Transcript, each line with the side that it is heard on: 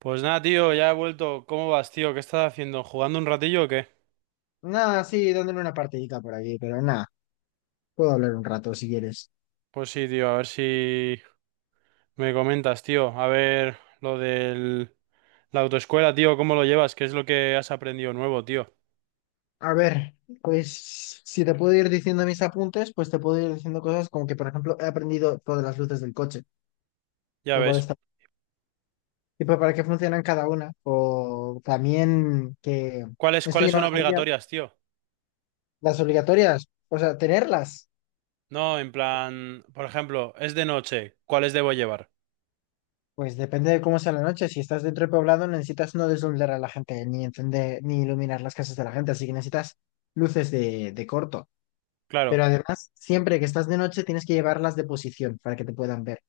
right: Pues nada, tío, ya he vuelto. ¿Cómo vas, tío? ¿Qué estás haciendo? ¿Jugando un ratillo o qué?
left: Nada, sí, dándole una partidita por aquí, pero nada, puedo hablar un rato si quieres.
right: Pues sí, tío, a ver si me comentas, tío. A ver lo del... la autoescuela, tío, ¿cómo lo llevas? ¿Qué es lo que has aprendido nuevo, tío?
left: A ver, pues si te puedo ir diciendo mis apuntes, pues te puedo ir diciendo cosas como que, por ejemplo, he aprendido todas las luces del coche,
right: Ya
left: lo cual
right: ves.
left: está. Y pues, para qué funcionan cada una, o también que,
right: ¿Cuáles,
left: esto yo
right: cuáles
left: no
right: son
left: lo sabía,
right: obligatorias, tío?
left: las obligatorias, o sea, tenerlas,
right: No, en plan, por ejemplo, es de noche, ¿cuáles debo llevar?
left: pues depende de cómo sea la noche, si estás dentro del poblado necesitas no deslumbrar a la gente, ni encender, ni iluminar las casas de la gente, así que necesitas luces de corto. Pero
right: Claro,
left: además, siempre que estás de noche tienes que llevarlas de posición para que te puedan ver.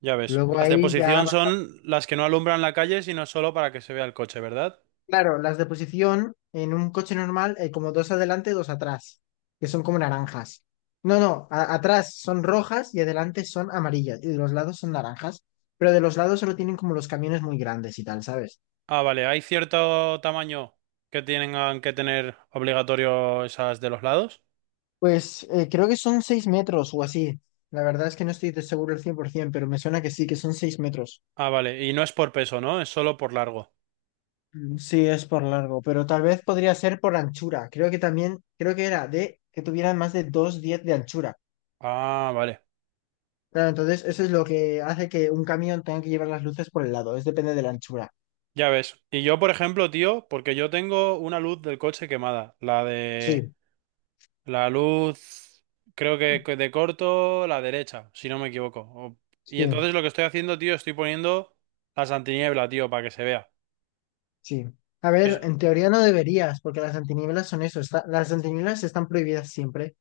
right: ya ves.
left: Luego
right: Las de
left: ahí ya
right: posición
left: va-
right: son las que no alumbran la calle, sino solo para que se vea el coche, ¿verdad?
left: Claro, las de posición en un coche normal hay como dos adelante, dos atrás, que son como naranjas. No, no, atrás son rojas y adelante son amarillas y de los lados son naranjas, pero de los lados solo tienen como los camiones muy grandes y tal, ¿sabes?
right: Ah, vale, ¿hay cierto tamaño que tienen que tener obligatorio esas de los lados?
left: Pues creo que son 6 metros o así. La verdad es que no estoy de seguro el cien por 100%, pero me suena que sí, que son 6 metros.
right: Ah, vale, y no es por peso, ¿no? Es solo por largo.
left: Mm, sí, es por largo, pero tal vez podría ser por anchura. Creo que también, creo que era de que tuvieran más de 2,10 de anchura.
right: Ah, vale,
left: Claro, entonces eso es lo que hace que un camión tenga que llevar las luces por el lado. Es depende de la anchura.
right: ya ves. Y yo, por ejemplo, tío, porque yo tengo una luz del coche quemada, la de...
left: Sí,
right: La luz, creo que de corto, la derecha, si no me equivoco. O- Y
left: sí,
right: entonces lo que estoy haciendo, tío, estoy poniendo las antiniebla, tío, para que se vea.
left: sí. A ver, en teoría no deberías, porque las antinieblas son eso. Las antinieblas están prohibidas siempre,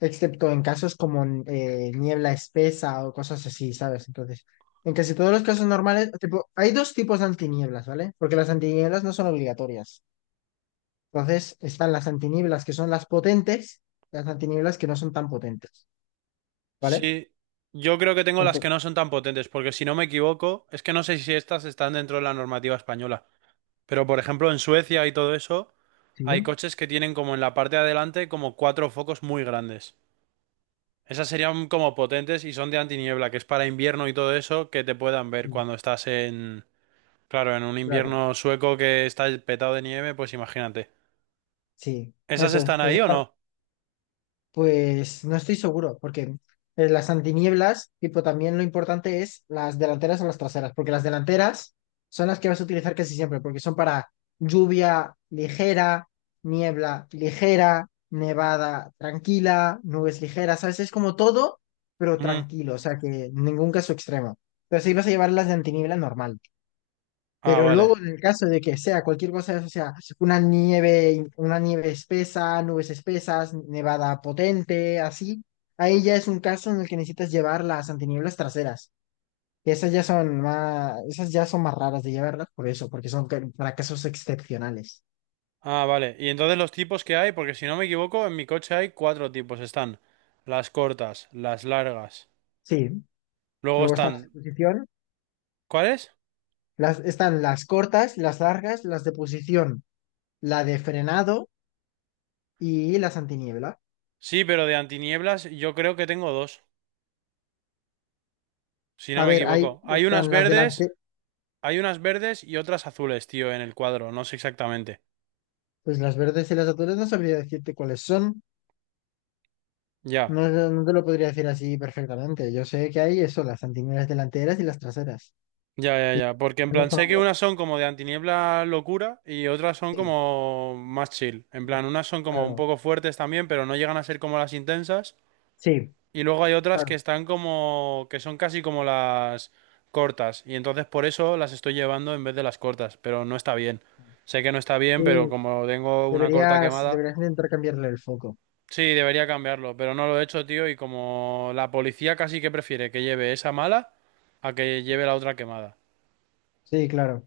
left: excepto en casos como niebla espesa o cosas así, ¿sabes? Entonces, en casi todos los casos normales, tipo, hay dos tipos de antinieblas, ¿vale? Porque las antinieblas no son obligatorias. Entonces están las antinieblas que son las potentes, las antinieblas que no son tan potentes, ¿vale?
right: Sí, yo creo que tengo las
left: Aunque-
right: que no son tan potentes, porque si no me equivoco, es que no sé si estas están dentro de la normativa española, pero por ejemplo en Suecia y todo eso,
left: Sí,
right: hay coches que tienen como en la parte de adelante como cuatro focos muy grandes. Esas serían como potentes y son de antiniebla, que es para invierno y todo eso, que te puedan ver
left: mm,
right: cuando estás en, claro, en un
left: claro,
right: invierno sueco que está petado de nieve, pues imagínate.
left: sí,
right: ¿Esas
left: eso,
right: están
left: eso
right: ahí
left: es.
right: o no?
left: Pues no estoy seguro, porque las antinieblas, tipo, también lo importante es las delanteras o las traseras, porque las delanteras son las que vas a utilizar casi siempre, porque son para lluvia ligera, niebla ligera, nevada tranquila, nubes ligeras, ¿sabes? Es como todo, pero
right: Ujú.
left: tranquilo, o sea que ningún caso extremo. Pero sí vas a llevar las de antiniebla normal.
right: Ah,
left: Pero luego,
right: vale.
left: en el caso de que sea cualquier cosa, o sea, una nieve espesa, nubes espesas, nevada potente, así, ahí ya es un caso en el que necesitas llevar las antinieblas traseras. Y esas ya son más, esas ya son más raras de llevarlas por eso, porque son para casos excepcionales.
right: Ah, vale. Y entonces los tipos que hay, porque si no me equivoco, en mi coche hay cuatro tipos. Están las cortas, las largas.
left: Sí.
right: Luego
left: Luego están las de
right: están...
left: posición,
right: ¿Cuáles?
left: las, están las cortas, las largas, las de posición, la de frenado y las antiniebla.
right: Sí, pero de antinieblas yo creo que tengo dos, si
left: A
right: no me
left: ver, ahí
right: equivoco.
left: están las delante.
right: Hay unas verdes y otras azules, tío, en el cuadro. No sé exactamente.
left: Pues las verdes y las azules no sabría decirte cuáles son.
right: Ya,
left: No, no te lo podría decir así perfectamente. Yo sé que hay eso, las antineras delanteras y las traseras.
right: ya, ya,
left: Y
right: ya.
left: que
right: Porque en
left: no
right: plan
left: son
right: sé que
left: obligatorias.
right: unas son como de antiniebla locura y otras son
left: Sí,
right: como más chill. En plan, unas son como un
left: claro.
right: poco fuertes también, pero no llegan a ser como las intensas.
left: Sí,
right: Y luego hay otras que
left: claro.
right: están como, que son casi como las cortas. Y entonces por eso las estoy llevando en vez de las cortas. Pero no está bien. Sé que no está bien, pero
left: Sí,
right: como tengo una corta
left: deberías,
right: quemada,
left: deberías intentar cambiarle el foco.
right: sí, debería cambiarlo. Pero no lo he hecho, tío. Y como la policía casi que prefiere que lleve esa mala a que lleve la otra quemada.
left: Sí, claro.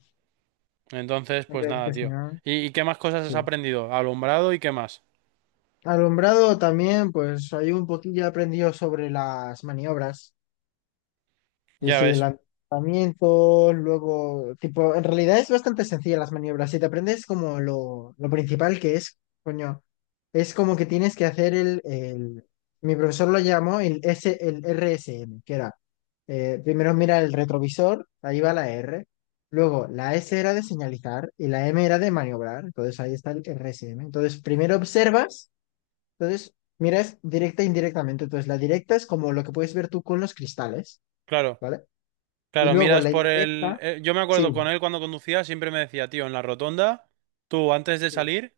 right: Entonces, pues
left: Hombre, es que
right: nada,
left: si
right: tío.
left: no,
right: ¿Y qué más cosas has
left: sí.
right: aprendido? Alumbrado y qué más.
left: Alumbrado también, pues hay un poquillo aprendido sobre las maniobras. Y
right: Ya
left: sí,
right: ves,
left: lanzamientos, luego, tipo, en realidad es bastante sencilla las maniobras. Si te aprendes como lo principal que es, coño, es como que tienes que hacer. Mi profesor lo llamó el RSM, que era, primero mira el retrovisor, ahí va la R, luego la S era de señalizar y la M era de maniobrar, entonces ahí está el RSM. Entonces, primero observas, entonces miras directa e indirectamente, entonces la directa es como lo que puedes ver tú con los cristales.
right: claro.
left: ¿Vale? Y
right: Claro,
left: luego
right: miras
left: la
right: por el...
left: indirecta,
right: yo me
left: sí,
right: acuerdo con él cuando conducía, siempre me decía, tío, en la rotonda, tú antes de
left: sí,
right: salir,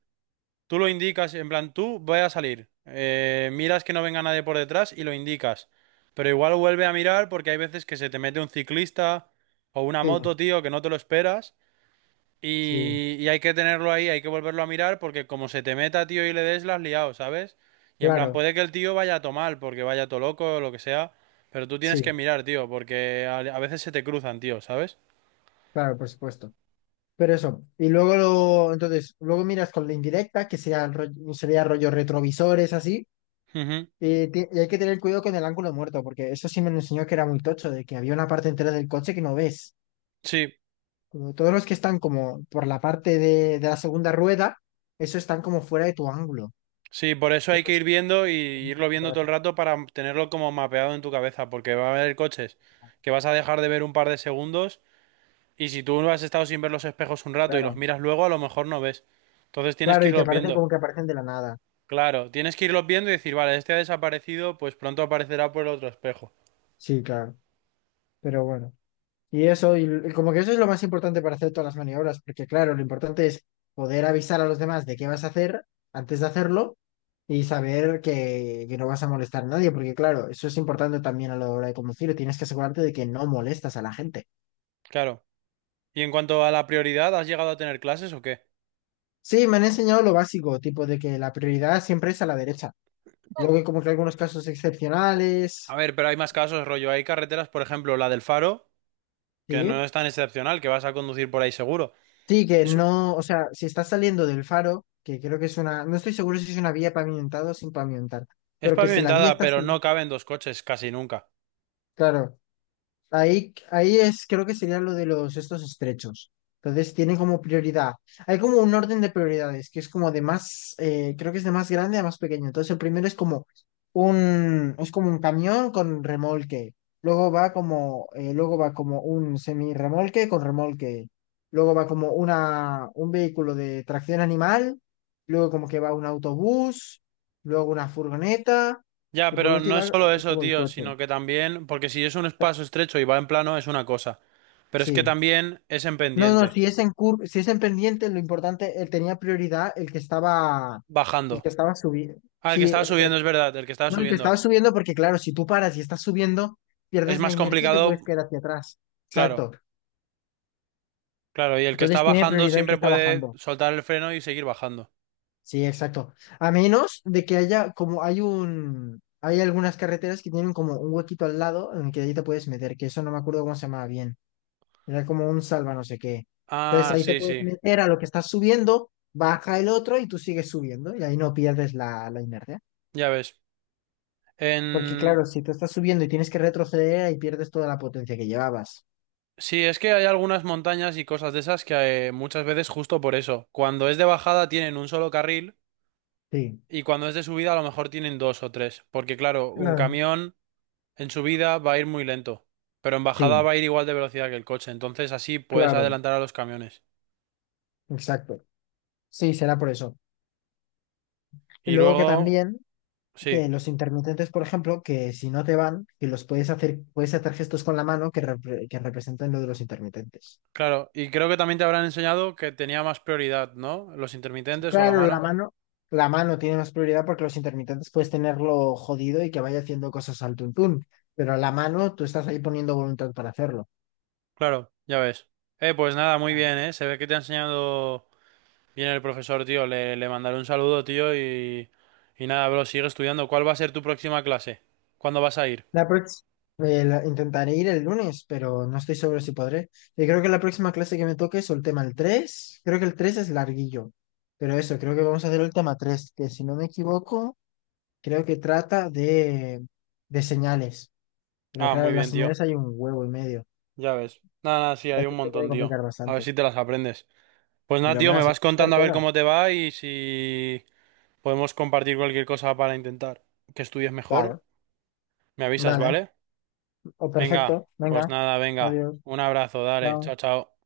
right: tú lo indicas, en plan, tú voy a salir, miras que no venga nadie por detrás y lo indicas. Pero igual vuelve a mirar porque hay veces que se te mete un ciclista o una
left: sí,
right: moto, tío, que no te lo esperas
left: sí,
right: y hay que tenerlo ahí, hay que volverlo a mirar porque como se te meta, tío, y le des, las has liado, ¿sabes? Y en plan,
left: claro,
right: puede que el tío vaya a tomar porque vaya todo loco o lo que sea, pero tú tienes que
left: sí,
right: mirar, tío, porque a veces se te cruzan, tío, ¿sabes?
left: claro, por supuesto. Pero eso, y luego, lo- entonces, luego miras con la indirecta, que sea el rollo- sería rollo retrovisores, así,
right: Ujú.
left: y hay que tener cuidado con el ángulo muerto, porque eso sí me lo enseñó que era muy tocho, de que había una parte entera del coche que no ves.
right: Sí,
left: Como todos los que están como por la parte de la segunda rueda, eso están como fuera de tu ángulo.
right: sí, por eso
left: Y
right: hay que
left: pues,
right: ir viendo y irlo viendo todo
left: claro,
right: el rato para tenerlo como mapeado en tu cabeza, porque va a haber coches que vas a dejar de ver un par de segundos y si tú has estado sin ver los espejos un rato y los
left: claro,
right: miras luego, a lo mejor no ves. Entonces tienes
left: claro,
right: que
left: y te
right: irlos
left: parece
right: viendo.
left: como que aparecen de la nada.
right: Claro, tienes que irlos viendo y decir, vale, este ha desaparecido, pues pronto aparecerá por el otro espejo.
left: Sí, claro, pero bueno. Y eso, y, como que eso es lo más importante para hacer todas las maniobras, porque claro, lo importante es poder avisar a los demás de qué vas a hacer antes de hacerlo y saber que no vas a molestar a nadie, porque claro, eso es importante también a la hora de conducir, tienes que asegurarte de que no molestas a la gente.
right: Claro. Y en cuanto a la prioridad, ¿has llegado a tener clases o qué?
left: Sí, me han enseñado lo básico, tipo de que la prioridad siempre es a la derecha. Luego hay como que algunos casos
right: A
left: excepcionales,
right: ver, pero hay más casos, rollo. Hay carreteras, por ejemplo, la del Faro, que no
left: sí.
right: es tan excepcional, que vas a conducir por ahí seguro.
left: Sí, que
right: Es,
left: no, o sea, si estás saliendo del faro, que creo que es una, no estoy seguro si es una vía pavimentada o sin pavimentar.
right: es
left: Pero que si la vía
right: pavimentada,
left: está
right: pero no caben dos coches casi nunca.
left: claro, ahí, ahí es, creo que sería lo de los estos estrechos. Entonces tienen como prioridad. Hay como un orden de prioridades, que es como de más, creo que es de más grande a más pequeño. Entonces el primero es como un camión con remolque. Luego va como un semirremolque con remolque. Luego va como una, un vehículo de tracción animal. Luego como que va un autobús. Luego una furgoneta.
right: Ya,
left: Y por
right: pero
left: último
right: no
left: va
right: es solo eso,
left: como el
right: tío,
left: coche.
right: sino que también, porque si es un espacio estrecho y va en plano, es una cosa. Pero es que
left: Sí.
right: también es en
left: No, no,
right: pendiente,
left: si es en pendiente, lo importante, él tenía prioridad el que
right: bajando.
left: estaba subiendo.
right: Ah, el que
left: Sí,
right: estaba
left: el que,
right: subiendo, es verdad, el que estaba
left: no, el que estaba
right: subiendo.
left: subiendo, porque claro, si tú paras y estás subiendo,
right: Es
left: pierdes la
right: más
left: inercia y te puedes
right: complicado.
left: quedar hacia atrás.
right: Claro,
left: Exacto.
right: claro, y el que está
left: Entonces tiene
right: bajando
left: prioridad el que
right: siempre
left: está
right: puede
left: bajando.
right: soltar el freno y seguir bajando.
left: Sí, exacto. A menos de que haya, como hay un, hay algunas carreteras que tienen como un huequito al lado en el que ahí te puedes meter, que eso no me acuerdo cómo se llamaba bien. Era como un salva no sé qué. Entonces
right: Ah,
left: ahí te
right: sí,
left: puedes
right: sí,
left: meter a lo que estás subiendo, baja el otro y tú sigues subiendo y ahí no pierdes la inercia.
right: ya ves.
left: Porque
right: En...
left: claro, si te estás subiendo y tienes que retroceder, ahí pierdes toda la potencia que llevabas.
right: Sí, es que hay algunas montañas y cosas de esas que muchas veces justo por eso. Cuando es de bajada tienen un solo carril
left: Sí,
right: y cuando es de subida a lo mejor tienen dos o tres. Porque claro, un
left: claro.
right: camión en subida va a ir muy lento, pero en bajada
left: Sí,
right: va a ir igual de velocidad que el coche. Entonces así puedes
left: claro,
right: adelantar a los camiones.
left: exacto. Sí, será por eso. Y
right: Y
left: luego que
right: luego,
left: también,
right: sí,
left: que los intermitentes, por ejemplo, que si no te van, que los puedes hacer gestos con la mano que, que representan lo de los intermitentes.
right: claro. Y creo que también te habrán enseñado que tenía más prioridad, ¿no? Los intermitentes o la
left: Claro,
right: mano.
left: la mano tiene más prioridad porque los intermitentes puedes tenerlo jodido y que vaya haciendo cosas al tuntún, pero la mano tú estás ahí poniendo voluntad para hacerlo.
right: Claro, ya ves. Pues nada, muy
left: Ah.
right: bien, ¿eh? Se ve que te ha enseñado bien el profesor, tío. Le mandaré un saludo, tío, y nada, bro, sigue estudiando. ¿Cuál va a ser tu próxima clase? ¿Cuándo vas a ir?
left: La próxima, intentaré ir el lunes, pero no estoy seguro si podré. Y creo que la próxima clase que me toque es el tema el 3. Creo que el 3 es larguillo, pero eso, creo que vamos a hacer el tema 3, que si no me equivoco, creo que trata de señales. Pero
right: Ah,
left: claro,
right: muy
left: las
right: bien, tío.
left: señales hay un huevo y medio.
right: Ya ves. Nada, nada, sí,
left: Y
right: hay
left: así
right: un
left: se puede
right: montón, tío.
left: complicar
right: A ver
left: bastante.
right: si te las aprendes. Pues nada,
left: Yo me
right: tío, me
left: las voy
right: vas
left: a hacer
right: contando a ver
left: todas.
right: cómo te va y si podemos compartir cualquier cosa para intentar que estudies mejor.
left: Claro,
right: Me avisas,
left: dale.
right: ¿vale?
left: O perfecto.
right: Venga,
left: Venga,
right: pues nada, venga.
left: adiós.
right: Un abrazo, dale.
left: Chao.
right: Chao, chao.